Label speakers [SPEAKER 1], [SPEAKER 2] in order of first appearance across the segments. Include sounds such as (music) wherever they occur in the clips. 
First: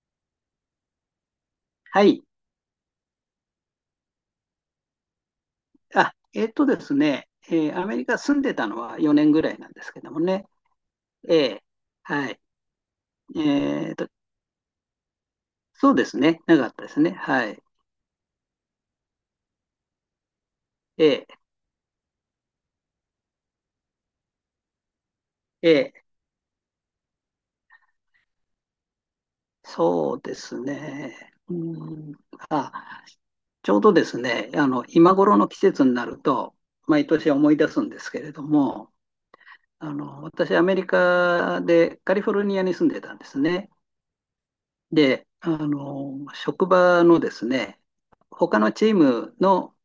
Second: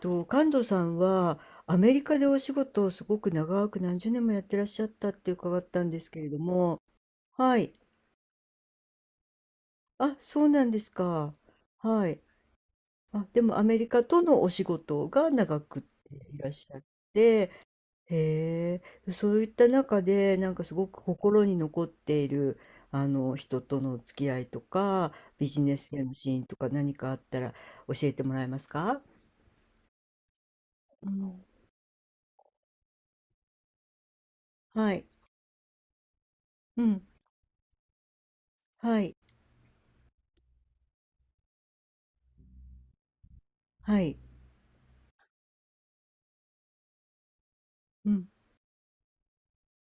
[SPEAKER 1] と、神門さんはアメリ
[SPEAKER 2] は
[SPEAKER 1] カ
[SPEAKER 2] い。
[SPEAKER 1] でお仕事をすごく長く何十年もやってらっしゃったって伺ったんです
[SPEAKER 2] あ、
[SPEAKER 1] けれど
[SPEAKER 2] えっと
[SPEAKER 1] も、
[SPEAKER 2] ですね、
[SPEAKER 1] は
[SPEAKER 2] え
[SPEAKER 1] い。
[SPEAKER 2] ーアメリカ住んでたのは4年ぐらいなんですけど
[SPEAKER 1] あ、
[SPEAKER 2] も
[SPEAKER 1] そ
[SPEAKER 2] ね。
[SPEAKER 1] うなんですか。
[SPEAKER 2] ええ、
[SPEAKER 1] はい。
[SPEAKER 2] はい。
[SPEAKER 1] あ、でもアメリ
[SPEAKER 2] えっ
[SPEAKER 1] カ
[SPEAKER 2] と、
[SPEAKER 1] とのお仕事が長くっ
[SPEAKER 2] そうで
[SPEAKER 1] て
[SPEAKER 2] す
[SPEAKER 1] い
[SPEAKER 2] ね。
[SPEAKER 1] らっ
[SPEAKER 2] なか
[SPEAKER 1] し
[SPEAKER 2] っ
[SPEAKER 1] ゃ
[SPEAKER 2] た
[SPEAKER 1] る。
[SPEAKER 2] ですね。はい。
[SPEAKER 1] へえ、そういった中で、なんかすごく
[SPEAKER 2] え
[SPEAKER 1] 心
[SPEAKER 2] え、
[SPEAKER 1] に残っている、あの、人との付き合いとか、ビジネス
[SPEAKER 2] ええ、
[SPEAKER 1] でのシーンとか何かあったら教えてもらえますか。
[SPEAKER 2] そうです
[SPEAKER 1] う
[SPEAKER 2] ね。
[SPEAKER 1] ん。
[SPEAKER 2] うん。あ、ちょうどですね、
[SPEAKER 1] はい。
[SPEAKER 2] 今頃の季節になると、
[SPEAKER 1] うん。
[SPEAKER 2] 毎年思い出すんですけれども、
[SPEAKER 1] はい。
[SPEAKER 2] 私、アメリカでカリフォルニアに住んでたんですね。
[SPEAKER 1] はい。
[SPEAKER 2] で、職場のですね、
[SPEAKER 1] うん。
[SPEAKER 2] 他のチームの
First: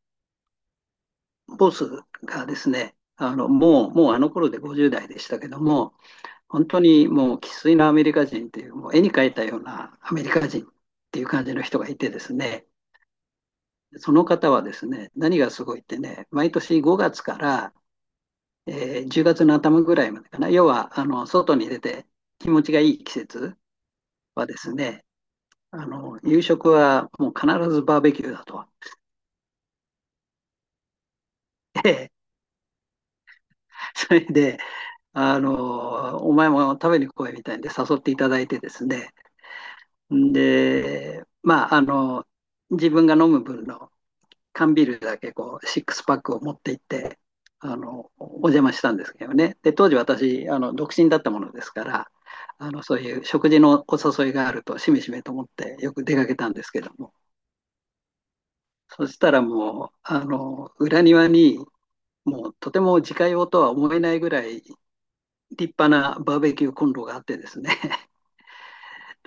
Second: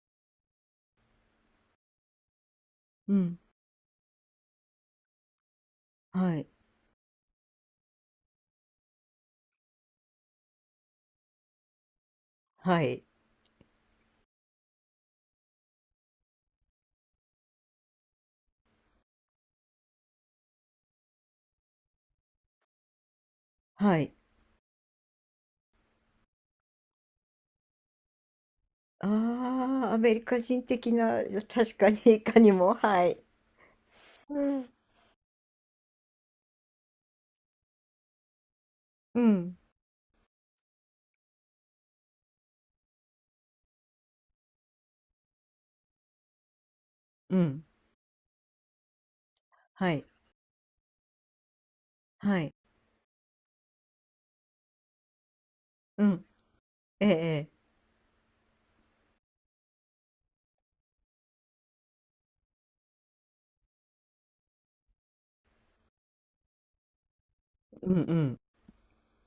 [SPEAKER 2] ボスがですね、
[SPEAKER 1] う
[SPEAKER 2] あ
[SPEAKER 1] ん。
[SPEAKER 2] の、もう、もうあの頃で50代でしたけども、
[SPEAKER 1] はい。
[SPEAKER 2] 本当にもう生粋のアメリカ人っていう、もう絵に描いたようなアメリカ人っていう感じの人がいてですね、
[SPEAKER 1] はい。
[SPEAKER 2] その方はですね、何がすごいってね、毎年5月から、10月の頭ぐらいまでかな、要はあの外に出て気持ちがいい季節
[SPEAKER 1] はい。
[SPEAKER 2] はですね、あの夕食はもう必ずバーベキューだと。
[SPEAKER 1] ああ、アメリカ人的な、(laughs) 確かにいかにも、はい。
[SPEAKER 2] (laughs) それ
[SPEAKER 1] う
[SPEAKER 2] で
[SPEAKER 1] ん。
[SPEAKER 2] お前も食べに来いみたいんで誘っていただいてですね。
[SPEAKER 1] うん、
[SPEAKER 2] で、自分が飲む分の缶ビールだけこう、シックスパックを持って行って、
[SPEAKER 1] うん、
[SPEAKER 2] お邪魔したんですけどね。で、当
[SPEAKER 1] は
[SPEAKER 2] 時
[SPEAKER 1] い、
[SPEAKER 2] 私、独身だったものですから、
[SPEAKER 1] はい、
[SPEAKER 2] そういう食事のお誘いがあると、しめしめと思ってよ
[SPEAKER 1] う
[SPEAKER 2] く出
[SPEAKER 1] ん、
[SPEAKER 2] かけたんですけど
[SPEAKER 1] ええ、
[SPEAKER 2] も、
[SPEAKER 1] ええ、
[SPEAKER 2] そしたらもう、裏庭に、もうとても自家用とは思えないぐらい立派なバーベキューコンロがあってですね、
[SPEAKER 1] うんうん。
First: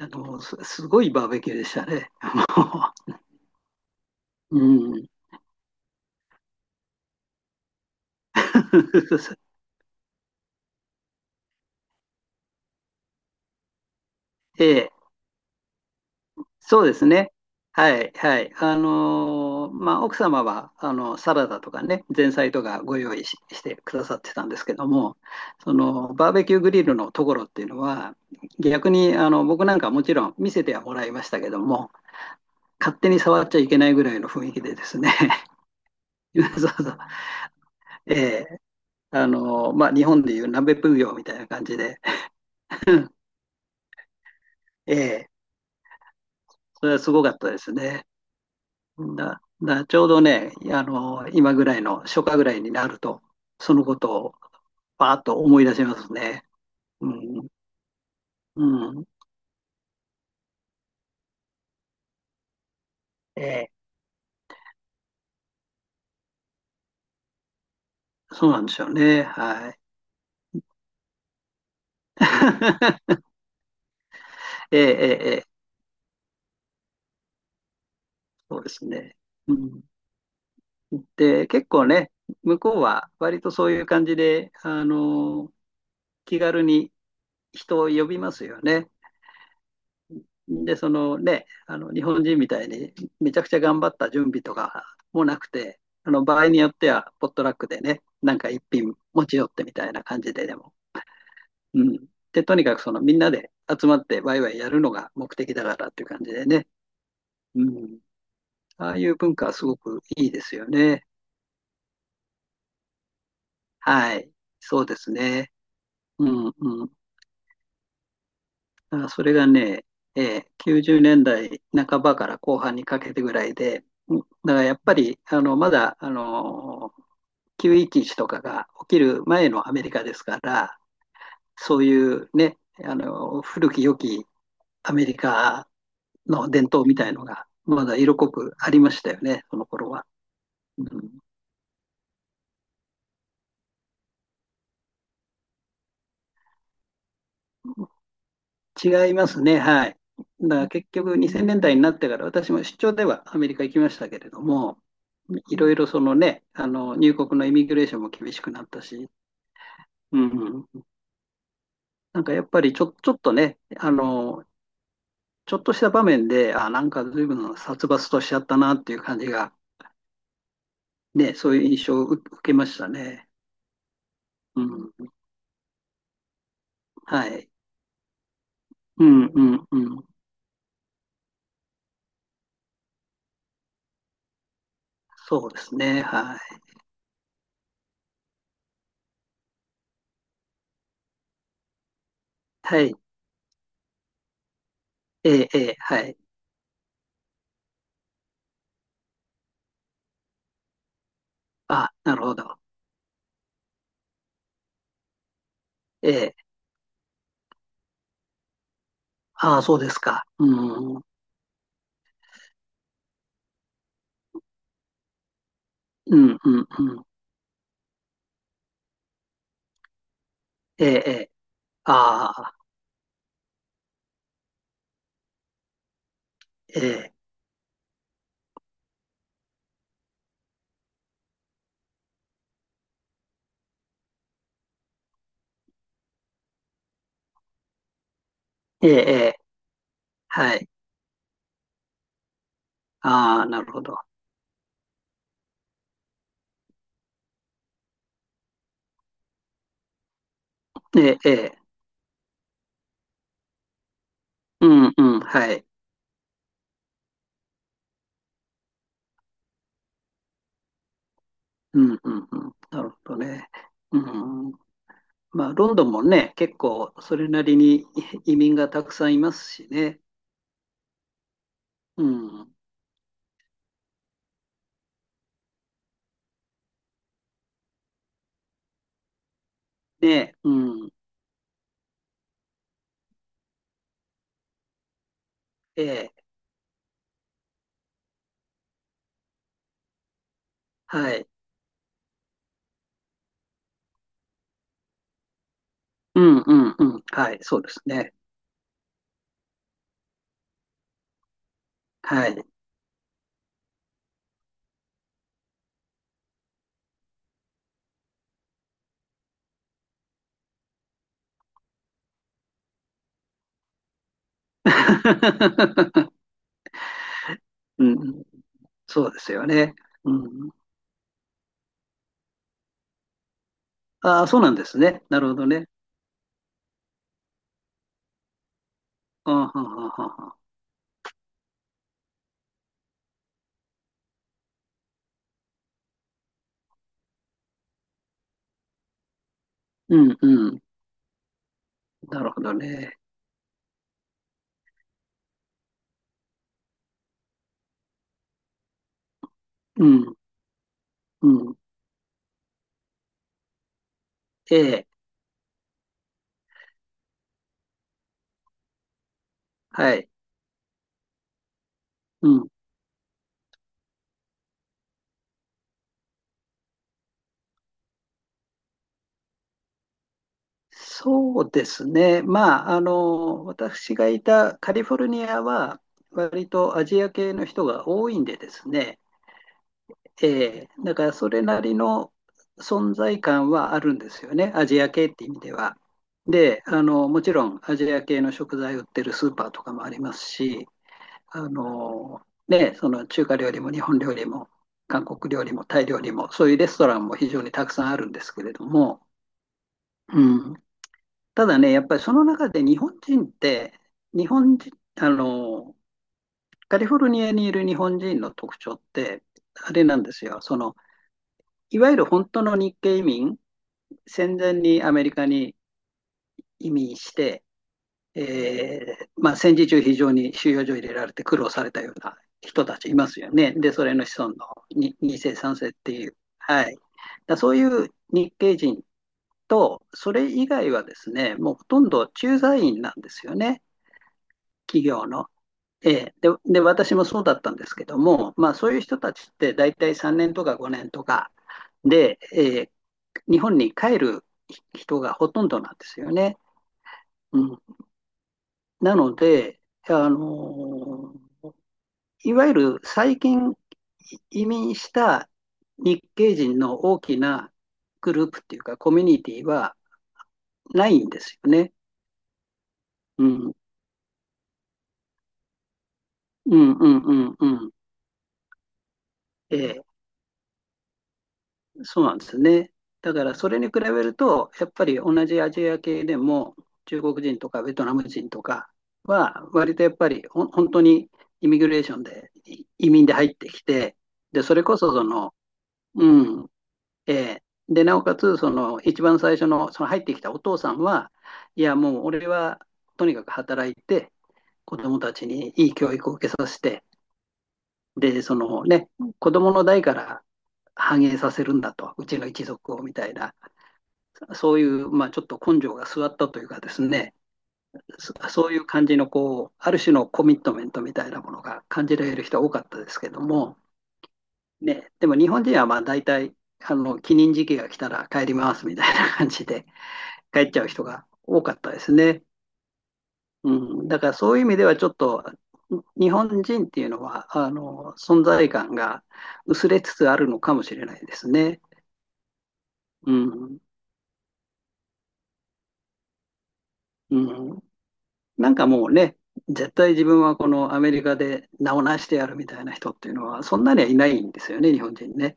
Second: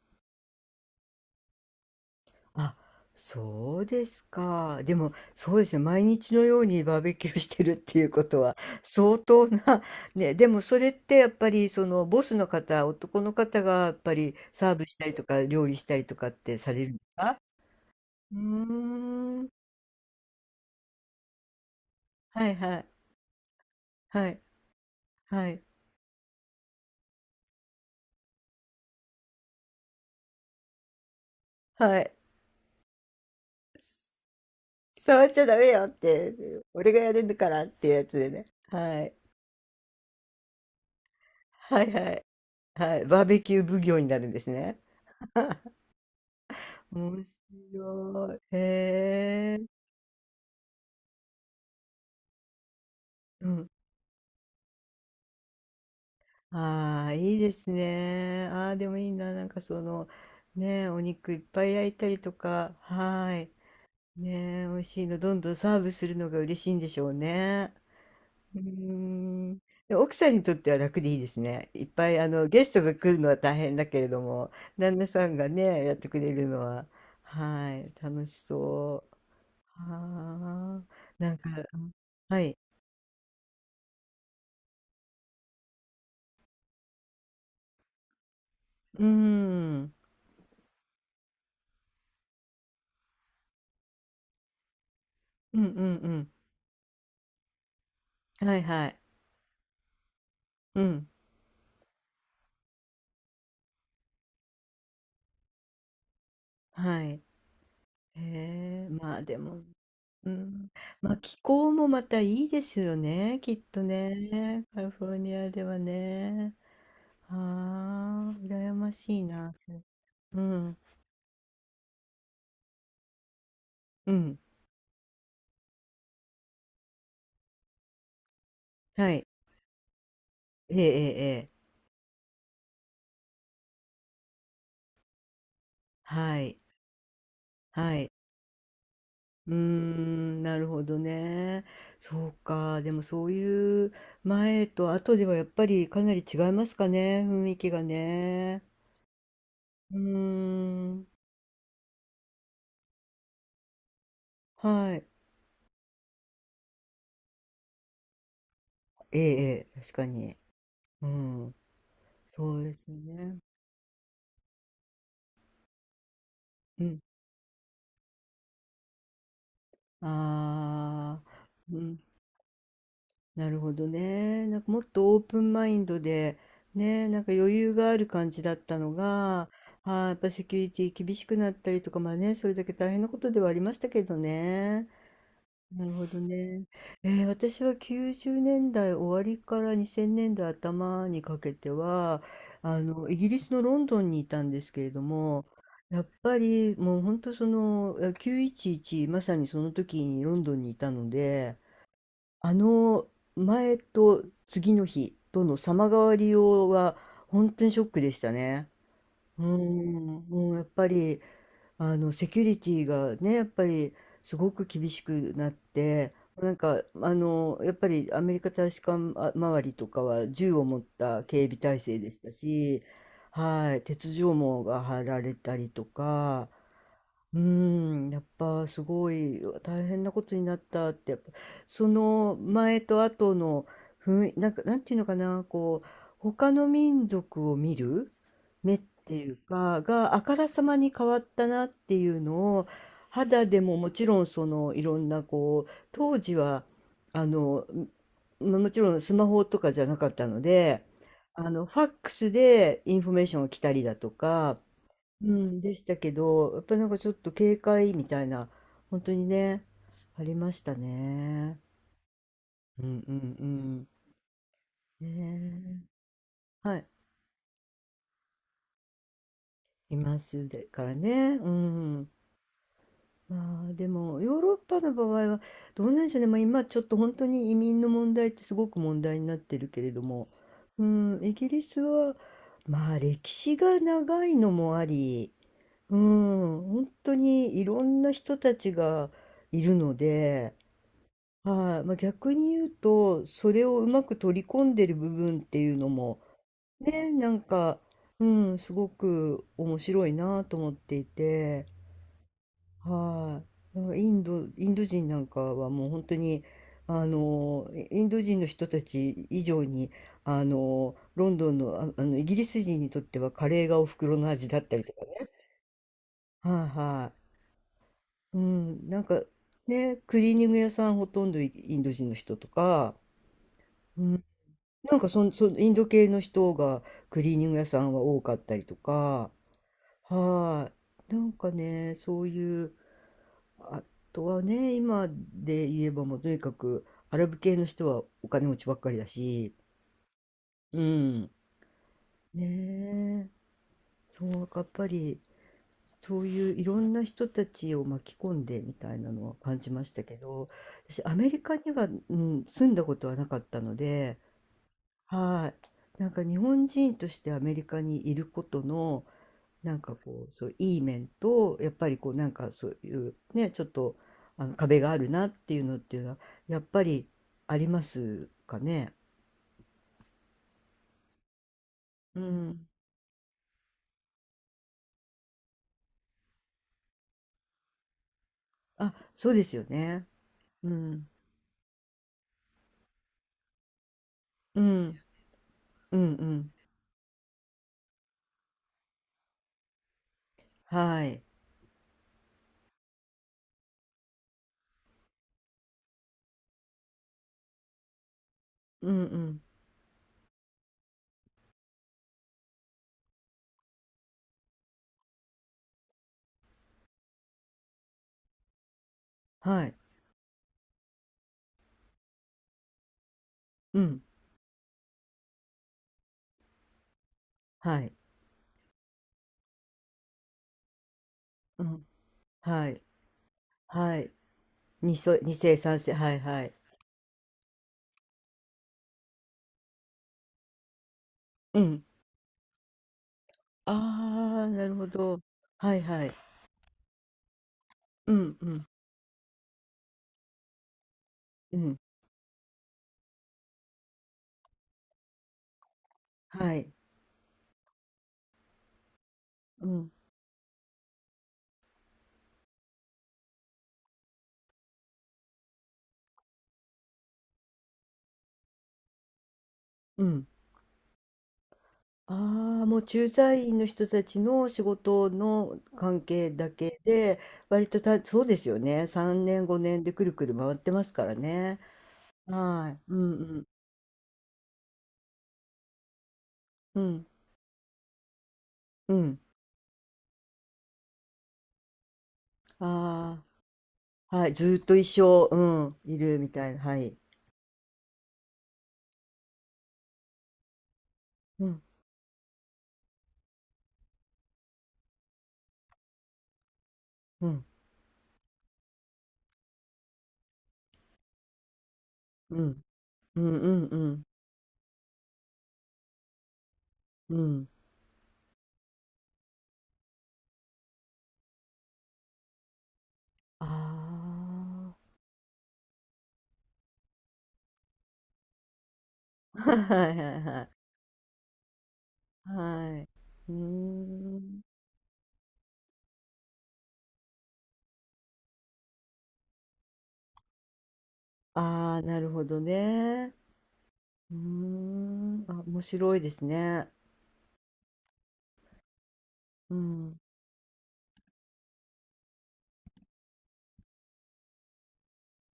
[SPEAKER 2] あのごいバーベキューでしたね。
[SPEAKER 1] あ、そうです
[SPEAKER 2] (laughs) う、
[SPEAKER 1] か。で
[SPEAKER 2] うん、
[SPEAKER 1] も、そうですね、毎日のようにバーベキューしてるっていうことは、相当
[SPEAKER 2] (laughs)
[SPEAKER 1] な、ね、でもそれってやっぱり、その、ボスの方、男の方がやっぱり
[SPEAKER 2] え
[SPEAKER 1] サーブ
[SPEAKER 2] え、
[SPEAKER 1] したりとか、料理したりとかってさ
[SPEAKER 2] そ
[SPEAKER 1] れ
[SPEAKER 2] う
[SPEAKER 1] る
[SPEAKER 2] で
[SPEAKER 1] の
[SPEAKER 2] すね。
[SPEAKER 1] か。
[SPEAKER 2] はい、
[SPEAKER 1] うー
[SPEAKER 2] はい。
[SPEAKER 1] ん、
[SPEAKER 2] まあ、奥様はあのサラダとかね、前
[SPEAKER 1] は
[SPEAKER 2] 菜
[SPEAKER 1] い
[SPEAKER 2] と
[SPEAKER 1] は
[SPEAKER 2] か
[SPEAKER 1] い、
[SPEAKER 2] ご用意し、してくださっ
[SPEAKER 1] は
[SPEAKER 2] て
[SPEAKER 1] い、
[SPEAKER 2] たんですけども、
[SPEAKER 1] はい。
[SPEAKER 2] そのバーベキューグリルのところっていうのは、逆にあの僕なんかもちろん見せてはもらいましたけども、
[SPEAKER 1] はい。
[SPEAKER 2] 勝手に触っちゃいけないぐらいの雰囲気でですね、
[SPEAKER 1] 触っちゃダメよっ
[SPEAKER 2] (laughs)
[SPEAKER 1] て、
[SPEAKER 2] そうそ
[SPEAKER 1] 俺
[SPEAKER 2] う、
[SPEAKER 1] がやるんだからっていうや
[SPEAKER 2] え
[SPEAKER 1] つでね。
[SPEAKER 2] え、
[SPEAKER 1] はい。
[SPEAKER 2] まあ、日本でいう鍋奉行みたいな感じ
[SPEAKER 1] はい
[SPEAKER 2] で、
[SPEAKER 1] はい。はい。
[SPEAKER 2] (laughs)
[SPEAKER 1] バーベキュー奉行になるんですね。
[SPEAKER 2] ええ、それはすご
[SPEAKER 1] 面
[SPEAKER 2] かったですね。
[SPEAKER 1] 白い。へえ。
[SPEAKER 2] ちょうどね、今ぐらいの初夏ぐらいになると、
[SPEAKER 1] うん。
[SPEAKER 2] そのことをパーッと思い出しますね。
[SPEAKER 1] あ
[SPEAKER 2] う
[SPEAKER 1] あ、いい
[SPEAKER 2] ん、
[SPEAKER 1] ですね。
[SPEAKER 2] う
[SPEAKER 1] ああ、でもい
[SPEAKER 2] ん、
[SPEAKER 1] いな。なんかその、ねえ、お肉いっぱい焼いたりとか、は
[SPEAKER 2] え
[SPEAKER 1] い。
[SPEAKER 2] え、
[SPEAKER 1] ねえ、美味しいの、どんどんサーブするのが嬉しいんでしょうね。
[SPEAKER 2] そう
[SPEAKER 1] う
[SPEAKER 2] な
[SPEAKER 1] ー
[SPEAKER 2] んでしょうね。
[SPEAKER 1] ん。
[SPEAKER 2] はい。
[SPEAKER 1] でも奥さんにとっては楽でいいですね。いっぱいあのゲストが来る
[SPEAKER 2] (laughs)
[SPEAKER 1] のは大変だけれども、
[SPEAKER 2] ええ、
[SPEAKER 1] 旦那
[SPEAKER 2] え
[SPEAKER 1] さ
[SPEAKER 2] え、
[SPEAKER 1] ん
[SPEAKER 2] え
[SPEAKER 1] が
[SPEAKER 2] え、
[SPEAKER 1] ね、やってくれるのは、はい、楽し
[SPEAKER 2] そうです
[SPEAKER 1] そう。
[SPEAKER 2] ね。うん、
[SPEAKER 1] はあ、なん
[SPEAKER 2] で、
[SPEAKER 1] か、
[SPEAKER 2] 結
[SPEAKER 1] う
[SPEAKER 2] 構
[SPEAKER 1] ん、
[SPEAKER 2] ね、
[SPEAKER 1] はい。
[SPEAKER 2] 向こうは割とそういう感じで、気軽に人を呼びますよね。
[SPEAKER 1] うーん。うん
[SPEAKER 2] で、そのね、あの日本人みたいにめちゃくちゃ頑張った準備とかもなく
[SPEAKER 1] うん
[SPEAKER 2] て、あの
[SPEAKER 1] う
[SPEAKER 2] 場合によってはポットラックでね、なん
[SPEAKER 1] ん。
[SPEAKER 2] か
[SPEAKER 1] はい
[SPEAKER 2] 一
[SPEAKER 1] は
[SPEAKER 2] 品
[SPEAKER 1] い。
[SPEAKER 2] 持ち寄ってみたいな感じででも。
[SPEAKER 1] うん。
[SPEAKER 2] うん。で、とにかくそのみんなで集まってワイワイやるのが目的だからっていう感じでね。
[SPEAKER 1] はい。
[SPEAKER 2] うん。
[SPEAKER 1] へえ、
[SPEAKER 2] ああい
[SPEAKER 1] ま
[SPEAKER 2] う
[SPEAKER 1] あ
[SPEAKER 2] 文
[SPEAKER 1] で
[SPEAKER 2] 化は
[SPEAKER 1] も、
[SPEAKER 2] すごくい
[SPEAKER 1] う
[SPEAKER 2] いですよ
[SPEAKER 1] ん。
[SPEAKER 2] ね。
[SPEAKER 1] まあ気候もまたいいですよね、きっと
[SPEAKER 2] はい、
[SPEAKER 1] ね。カ
[SPEAKER 2] そう
[SPEAKER 1] リ
[SPEAKER 2] で
[SPEAKER 1] フォ
[SPEAKER 2] す
[SPEAKER 1] ルニア
[SPEAKER 2] ね。
[SPEAKER 1] では
[SPEAKER 2] う
[SPEAKER 1] ね。
[SPEAKER 2] ん、うん。
[SPEAKER 1] はあ、羨ま
[SPEAKER 2] だから
[SPEAKER 1] しい
[SPEAKER 2] それが
[SPEAKER 1] な。
[SPEAKER 2] ね、
[SPEAKER 1] うん、
[SPEAKER 2] 90年代半ばから後半にかけてぐらいで、
[SPEAKER 1] う
[SPEAKER 2] だ
[SPEAKER 1] ん、
[SPEAKER 2] からやっぱり、まだ911とかが起き
[SPEAKER 1] は
[SPEAKER 2] る
[SPEAKER 1] い。
[SPEAKER 2] 前のアメリカですか
[SPEAKER 1] え
[SPEAKER 2] ら、
[SPEAKER 1] えええええ。
[SPEAKER 2] そういうね、あの古き良きアメリカ
[SPEAKER 1] は
[SPEAKER 2] の
[SPEAKER 1] い、
[SPEAKER 2] 伝統みたいのが、ま
[SPEAKER 1] は
[SPEAKER 2] だ
[SPEAKER 1] い。
[SPEAKER 2] 色濃くありましたよね、
[SPEAKER 1] うー
[SPEAKER 2] その頃は。
[SPEAKER 1] ん、なるほ
[SPEAKER 2] う
[SPEAKER 1] ど
[SPEAKER 2] ん、
[SPEAKER 1] ね。そうか、でもそういう前と後ではやっぱりかなり違いますかね、雰囲気がね。
[SPEAKER 2] 違いますね、は
[SPEAKER 1] う
[SPEAKER 2] い。
[SPEAKER 1] ー
[SPEAKER 2] だから結
[SPEAKER 1] ん、
[SPEAKER 2] 局、2000年代になってから、私も出張ではアメリカ行きましたけれども、
[SPEAKER 1] はい。
[SPEAKER 2] いろいろそのね、あの入国のイミグレーションも厳しくなったし、
[SPEAKER 1] ええええ、確か
[SPEAKER 2] う
[SPEAKER 1] に。
[SPEAKER 2] ん、うん、
[SPEAKER 1] うん、
[SPEAKER 2] なんかやっ
[SPEAKER 1] そ
[SPEAKER 2] ぱ
[SPEAKER 1] う
[SPEAKER 2] り
[SPEAKER 1] です
[SPEAKER 2] ちょっと
[SPEAKER 1] ね。
[SPEAKER 2] ね、あのちょっとした場面で、あ、な
[SPEAKER 1] う
[SPEAKER 2] ん
[SPEAKER 1] ん。
[SPEAKER 2] か随分殺伐としちゃったなっていう感じが、
[SPEAKER 1] ああ、
[SPEAKER 2] ね、そういう
[SPEAKER 1] う
[SPEAKER 2] 印象
[SPEAKER 1] ん。
[SPEAKER 2] を受けましたね。
[SPEAKER 1] なるほどね。な
[SPEAKER 2] う
[SPEAKER 1] んかもっ
[SPEAKER 2] ん。
[SPEAKER 1] とオープンマインドで、ね、なん
[SPEAKER 2] は
[SPEAKER 1] か
[SPEAKER 2] い。
[SPEAKER 1] 余裕がある感じだったの
[SPEAKER 2] うん、う
[SPEAKER 1] が、
[SPEAKER 2] ん、うん。
[SPEAKER 1] あ、やっぱセキュリティ厳しくなったりとか、まあね、それだけ大変なことではありましたけどね。
[SPEAKER 2] そうです
[SPEAKER 1] なる
[SPEAKER 2] ね。
[SPEAKER 1] ほど
[SPEAKER 2] はい。
[SPEAKER 1] ね。私は90年代終わりから2000年代頭にかけては、あ
[SPEAKER 2] はい。
[SPEAKER 1] の、イギリスのロンドンにいたんですけれど
[SPEAKER 2] え
[SPEAKER 1] も、
[SPEAKER 2] え、ええ、
[SPEAKER 1] や
[SPEAKER 2] は
[SPEAKER 1] っ
[SPEAKER 2] い。
[SPEAKER 1] ぱりもう本当その、え911、まさにその時にロンドンにいたので、
[SPEAKER 2] あ、なるほ
[SPEAKER 1] あ
[SPEAKER 2] ど。
[SPEAKER 1] の前と次の日との様変
[SPEAKER 2] え
[SPEAKER 1] わり
[SPEAKER 2] え。
[SPEAKER 1] ようは本当にショックでしたね。うー
[SPEAKER 2] ああ、そうですか。
[SPEAKER 1] ん、
[SPEAKER 2] う
[SPEAKER 1] もうやっぱ
[SPEAKER 2] ん。うん、
[SPEAKER 1] りあのセキュリティがね、やっぱりすごく厳しくなって、
[SPEAKER 2] うん、
[SPEAKER 1] なん
[SPEAKER 2] うん。
[SPEAKER 1] かあのやっぱりアメリカ大使館あ周りとかは銃を持っ
[SPEAKER 2] ええ、え
[SPEAKER 1] た
[SPEAKER 2] え。
[SPEAKER 1] 警備体制でした
[SPEAKER 2] ああ、
[SPEAKER 1] し、はい、鉄条網が張られたりとか、
[SPEAKER 2] ええ、
[SPEAKER 1] うーん、やっぱすごい、うわ大変なことになったって、やっぱその前と後の雰囲なんか、なんていうのかな、こう、他の民族を見る目っ
[SPEAKER 2] ええ、え
[SPEAKER 1] ていう
[SPEAKER 2] え。
[SPEAKER 1] か、があから
[SPEAKER 2] は
[SPEAKER 1] さ
[SPEAKER 2] い。
[SPEAKER 1] まに変わったなっていうのを、
[SPEAKER 2] あ
[SPEAKER 1] 肌
[SPEAKER 2] あ、
[SPEAKER 1] で
[SPEAKER 2] なる
[SPEAKER 1] も
[SPEAKER 2] ほ
[SPEAKER 1] も
[SPEAKER 2] ど。
[SPEAKER 1] ちろんそのいろんなこう、当時は、あの、まもちろんスマホとかじゃなかったので、
[SPEAKER 2] ええ、え
[SPEAKER 1] あ
[SPEAKER 2] え。
[SPEAKER 1] の、ファックスでインフォメーションが来たりだとか、
[SPEAKER 2] うん、うん、
[SPEAKER 1] う
[SPEAKER 2] は
[SPEAKER 1] ん、
[SPEAKER 2] い。
[SPEAKER 1] でしたけど、やっぱりなんかちょっと警戒みたいな、本当にね、ありましたね。
[SPEAKER 2] うん、うん、うん。な
[SPEAKER 1] う
[SPEAKER 2] るほ
[SPEAKER 1] んうんう
[SPEAKER 2] どね。
[SPEAKER 1] ん。
[SPEAKER 2] うん。まあ、ロンド
[SPEAKER 1] ね
[SPEAKER 2] ンもね、結
[SPEAKER 1] え、はい、
[SPEAKER 2] 構それなりに移民がたくさんいますし
[SPEAKER 1] い
[SPEAKER 2] ね。
[SPEAKER 1] ますでからね、う
[SPEAKER 2] う
[SPEAKER 1] ん。
[SPEAKER 2] ん。
[SPEAKER 1] まあでもヨーロッパの場合はどうなんでしょうね、まあ、今ちょっと本当に移民の問題ってすごく問題になってるけれども、
[SPEAKER 2] ね、う
[SPEAKER 1] う
[SPEAKER 2] ん。
[SPEAKER 1] ん、イギリスはまあ歴史が長いのもあり、
[SPEAKER 2] え
[SPEAKER 1] うん、
[SPEAKER 2] え、
[SPEAKER 1] 本当にいろんな人たちがいるので、
[SPEAKER 2] はい。
[SPEAKER 1] はい、まあ、逆に言うと、それをうまく取り込んでる部分っていうのも、
[SPEAKER 2] うん、うん、うん。
[SPEAKER 1] ね、な
[SPEAKER 2] はい、
[SPEAKER 1] ん
[SPEAKER 2] そうで
[SPEAKER 1] か、
[SPEAKER 2] すね。
[SPEAKER 1] うん、すごく面白いなと思っていて、
[SPEAKER 2] はい。
[SPEAKER 1] はい。なんかインドインド人なんかはもう本当に、あの、インド人の人たち以上に、あの、ロンドンの、ああの、イギリス人にとってはカレーがお袋の味だったりとかね。
[SPEAKER 2] (laughs)
[SPEAKER 1] はいは
[SPEAKER 2] うん、
[SPEAKER 1] い。うん、なん
[SPEAKER 2] そうで
[SPEAKER 1] か、
[SPEAKER 2] すよね。
[SPEAKER 1] ね、
[SPEAKER 2] う
[SPEAKER 1] クリーニ
[SPEAKER 2] ん。
[SPEAKER 1] ング屋さんほとんどイインド人の人とか、う
[SPEAKER 2] あ
[SPEAKER 1] ん、
[SPEAKER 2] あ、そうなんです
[SPEAKER 1] なん
[SPEAKER 2] ね。
[SPEAKER 1] か
[SPEAKER 2] な
[SPEAKER 1] そ
[SPEAKER 2] る
[SPEAKER 1] ん、
[SPEAKER 2] ほど
[SPEAKER 1] その
[SPEAKER 2] ね。
[SPEAKER 1] インド系の人がクリーニング屋さんは多かったりと
[SPEAKER 2] あ
[SPEAKER 1] か、
[SPEAKER 2] あ、はあ、はあ、はあ。
[SPEAKER 1] はい。なんかね、そういう、あとはね、今で言えばもうとにかくアラブ系の人はお金持ちばっかりだし、
[SPEAKER 2] うん、うん。
[SPEAKER 1] うん。
[SPEAKER 2] なるほどね。
[SPEAKER 1] ねえ、そう、やっぱりそういういろんな人たちを巻き込んでみたいなのは感じま
[SPEAKER 2] う
[SPEAKER 1] した
[SPEAKER 2] ん、
[SPEAKER 1] けど、私ア
[SPEAKER 2] う
[SPEAKER 1] メリ
[SPEAKER 2] ん。
[SPEAKER 1] カには、うん、住んだことはなかったので、
[SPEAKER 2] ええ、
[SPEAKER 1] はい。なんか日本人としてアメリカにいることの、なん
[SPEAKER 2] は
[SPEAKER 1] か
[SPEAKER 2] い。
[SPEAKER 1] こう、そう、いい面と、やっぱりこう、な
[SPEAKER 2] う
[SPEAKER 1] ん
[SPEAKER 2] ん、
[SPEAKER 1] かそういうね、ちょっと、あの、壁があるなっていうのっていうのは、やっぱりありますかね。
[SPEAKER 2] そうです
[SPEAKER 1] う
[SPEAKER 2] ね。
[SPEAKER 1] ん。
[SPEAKER 2] まあ、私がいたカリフォルニアは、割とアジア系の人が多いんでです
[SPEAKER 1] あ、
[SPEAKER 2] ね、
[SPEAKER 1] そうですよね。う
[SPEAKER 2] だか
[SPEAKER 1] ん。
[SPEAKER 2] らそれなりの存在感はあるんですよね、
[SPEAKER 1] う
[SPEAKER 2] アジ
[SPEAKER 1] ん。
[SPEAKER 2] ア系って意味では。
[SPEAKER 1] うんうん。
[SPEAKER 2] で、もちろんアジア系の食材売ってるスーパーとかもありますし、
[SPEAKER 1] はい。
[SPEAKER 2] あの、ね、その中華料理も日本料理も韓国料理もタイ料理も、そういうレストランも非常にたくさんあるんですけれど
[SPEAKER 1] うん
[SPEAKER 2] も、
[SPEAKER 1] うん。
[SPEAKER 2] うん、ただね、やっぱりその中で日本人って、日本人、あの、カリフォルニアにいる日本人の特徴って、
[SPEAKER 1] は
[SPEAKER 2] あ
[SPEAKER 1] い。
[SPEAKER 2] れなんですよ。その、いわゆる本当の日系移民、
[SPEAKER 1] うん。
[SPEAKER 2] 戦前にアメリカに移民して、
[SPEAKER 1] はい。
[SPEAKER 2] えまあ、戦時中非常に収容所入れられて苦労
[SPEAKER 1] う
[SPEAKER 2] された
[SPEAKER 1] ん。
[SPEAKER 2] ような人
[SPEAKER 1] は
[SPEAKER 2] た
[SPEAKER 1] い。
[SPEAKER 2] ちいますよね。で、それ
[SPEAKER 1] は
[SPEAKER 2] の
[SPEAKER 1] い。
[SPEAKER 2] 子孫の
[SPEAKER 1] 二
[SPEAKER 2] に
[SPEAKER 1] 世、
[SPEAKER 2] 2
[SPEAKER 1] 二
[SPEAKER 2] 世、
[SPEAKER 1] 世、
[SPEAKER 2] 3世っ
[SPEAKER 1] 三世。
[SPEAKER 2] てい
[SPEAKER 1] は
[SPEAKER 2] う。
[SPEAKER 1] いはい。
[SPEAKER 2] はい。そういう日系人と、それ以外はですね、もう
[SPEAKER 1] う
[SPEAKER 2] ほと
[SPEAKER 1] ん。
[SPEAKER 2] んど駐在員なんですよね。
[SPEAKER 1] ああ、なるほ
[SPEAKER 2] 企業
[SPEAKER 1] ど。
[SPEAKER 2] の。
[SPEAKER 1] はい
[SPEAKER 2] え
[SPEAKER 1] はい。
[SPEAKER 2] え、で、私もそうだったんですけど
[SPEAKER 1] う
[SPEAKER 2] も、
[SPEAKER 1] ん
[SPEAKER 2] ま
[SPEAKER 1] う
[SPEAKER 2] あ、
[SPEAKER 1] ん。
[SPEAKER 2] そういう人たちって大体3年とか5年とか
[SPEAKER 1] うん、
[SPEAKER 2] で、ええ、日本に帰る人がほとんどなんですよね。
[SPEAKER 1] はい。
[SPEAKER 2] うん、なので、
[SPEAKER 1] うん、
[SPEAKER 2] あのいわゆる最近移民した日系人の大きなグループっていうかコミュニティは
[SPEAKER 1] うん。
[SPEAKER 2] ないんですよね。
[SPEAKER 1] ああ、もう駐
[SPEAKER 2] う
[SPEAKER 1] 在
[SPEAKER 2] ん、
[SPEAKER 1] 員の人たちの仕事の関係だ
[SPEAKER 2] うん、
[SPEAKER 1] け
[SPEAKER 2] うん、う
[SPEAKER 1] で、
[SPEAKER 2] ん、う
[SPEAKER 1] 割
[SPEAKER 2] ん。
[SPEAKER 1] とた、そうですよね。3年、5
[SPEAKER 2] え
[SPEAKER 1] 年で
[SPEAKER 2] え、
[SPEAKER 1] くるくる回ってますからね。
[SPEAKER 2] そうなんですね。
[SPEAKER 1] はい。うん
[SPEAKER 2] だから
[SPEAKER 1] うん。
[SPEAKER 2] それに比べると、やっぱり同じアジア系でも、
[SPEAKER 1] う
[SPEAKER 2] 中
[SPEAKER 1] ん。
[SPEAKER 2] 国人とかベトナム人とか
[SPEAKER 1] うん。
[SPEAKER 2] は、割とやっぱり本当にイミグレーションで、移民で
[SPEAKER 1] あ
[SPEAKER 2] 入ってきて、
[SPEAKER 1] あ、はい。
[SPEAKER 2] で、
[SPEAKER 1] ず
[SPEAKER 2] そ
[SPEAKER 1] ーっ
[SPEAKER 2] れ
[SPEAKER 1] と
[SPEAKER 2] こ
[SPEAKER 1] 一
[SPEAKER 2] そそ
[SPEAKER 1] 生、
[SPEAKER 2] の、
[SPEAKER 1] うん、い
[SPEAKER 2] う
[SPEAKER 1] るみ
[SPEAKER 2] ん、
[SPEAKER 1] たいな。はい。
[SPEAKER 2] えーで、なおかつ、その一番最初の、その入ってきたお父さんは、
[SPEAKER 1] う
[SPEAKER 2] い
[SPEAKER 1] ん。
[SPEAKER 2] や、もう俺はとにかく働いて、子供たちにいい教育を受けさせて、
[SPEAKER 1] うん。
[SPEAKER 2] で、そのね、子供の代から繁栄させるんだと、うちの
[SPEAKER 1] う
[SPEAKER 2] 一
[SPEAKER 1] ん。
[SPEAKER 2] 族をみたい
[SPEAKER 1] う
[SPEAKER 2] な。
[SPEAKER 1] んうんうん。
[SPEAKER 2] そういう、まあ、ちょっと根性が据わったというかですね、
[SPEAKER 1] うん。
[SPEAKER 2] そういう感じのこう、ある種のコミットメントみたいなものが感じられる人は多かったですけど
[SPEAKER 1] あ
[SPEAKER 2] も、ね、でも日本人はまあ大体あの帰任時期が来たら帰りますみたいな感
[SPEAKER 1] あ。(laughs)
[SPEAKER 2] じで
[SPEAKER 1] はいはい
[SPEAKER 2] 帰
[SPEAKER 1] は
[SPEAKER 2] っち
[SPEAKER 1] い。
[SPEAKER 2] ゃう人が多かったですね。
[SPEAKER 1] はい。うー
[SPEAKER 2] うん、だからそう
[SPEAKER 1] ん。
[SPEAKER 2] いう意味ではちょっと日本人っていうのはあの存在感が薄れつつあるのかもしれないですね。
[SPEAKER 1] ああ、なるほど
[SPEAKER 2] う
[SPEAKER 1] ね。
[SPEAKER 2] ん、
[SPEAKER 1] うーん、あ、面白いですね。
[SPEAKER 2] うん、なんかもうね、
[SPEAKER 1] う
[SPEAKER 2] 絶対
[SPEAKER 1] ん。
[SPEAKER 2] 自分はこのアメリカで名を成してやるみたいな人っていうのは、そんなにはいないんですよね、日本人ね。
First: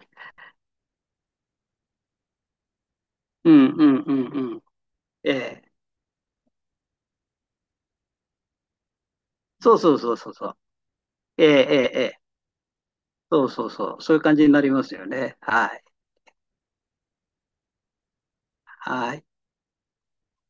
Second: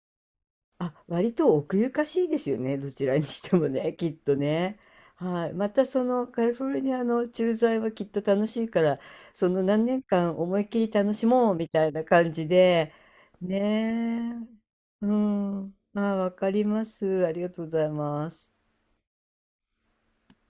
[SPEAKER 1] あ、割と奥ゆかしいですよね。どちらにし
[SPEAKER 2] う
[SPEAKER 1] て
[SPEAKER 2] ん、
[SPEAKER 1] も
[SPEAKER 2] う
[SPEAKER 1] ね、
[SPEAKER 2] ん、
[SPEAKER 1] きっ
[SPEAKER 2] う
[SPEAKER 1] と
[SPEAKER 2] ん、うん。
[SPEAKER 1] ね。
[SPEAKER 2] え
[SPEAKER 1] はい。ま
[SPEAKER 2] え。
[SPEAKER 1] たそのカリフォルニアの駐在はきっと楽しいから、その
[SPEAKER 2] そう
[SPEAKER 1] 何
[SPEAKER 2] そう
[SPEAKER 1] 年
[SPEAKER 2] そうそう
[SPEAKER 1] 間
[SPEAKER 2] そ
[SPEAKER 1] 思
[SPEAKER 2] う。
[SPEAKER 1] いっきり楽し
[SPEAKER 2] ええ、え
[SPEAKER 1] もうみた
[SPEAKER 2] え、
[SPEAKER 1] い
[SPEAKER 2] え
[SPEAKER 1] な
[SPEAKER 2] え。
[SPEAKER 1] 感じで、
[SPEAKER 2] そうそうそう。そういう
[SPEAKER 1] ね
[SPEAKER 2] 感じになります
[SPEAKER 1] え。
[SPEAKER 2] よ
[SPEAKER 1] う
[SPEAKER 2] ね。は
[SPEAKER 1] ん。
[SPEAKER 2] い。
[SPEAKER 1] あ、わかります。ありがとうございます。
[SPEAKER 2] はい。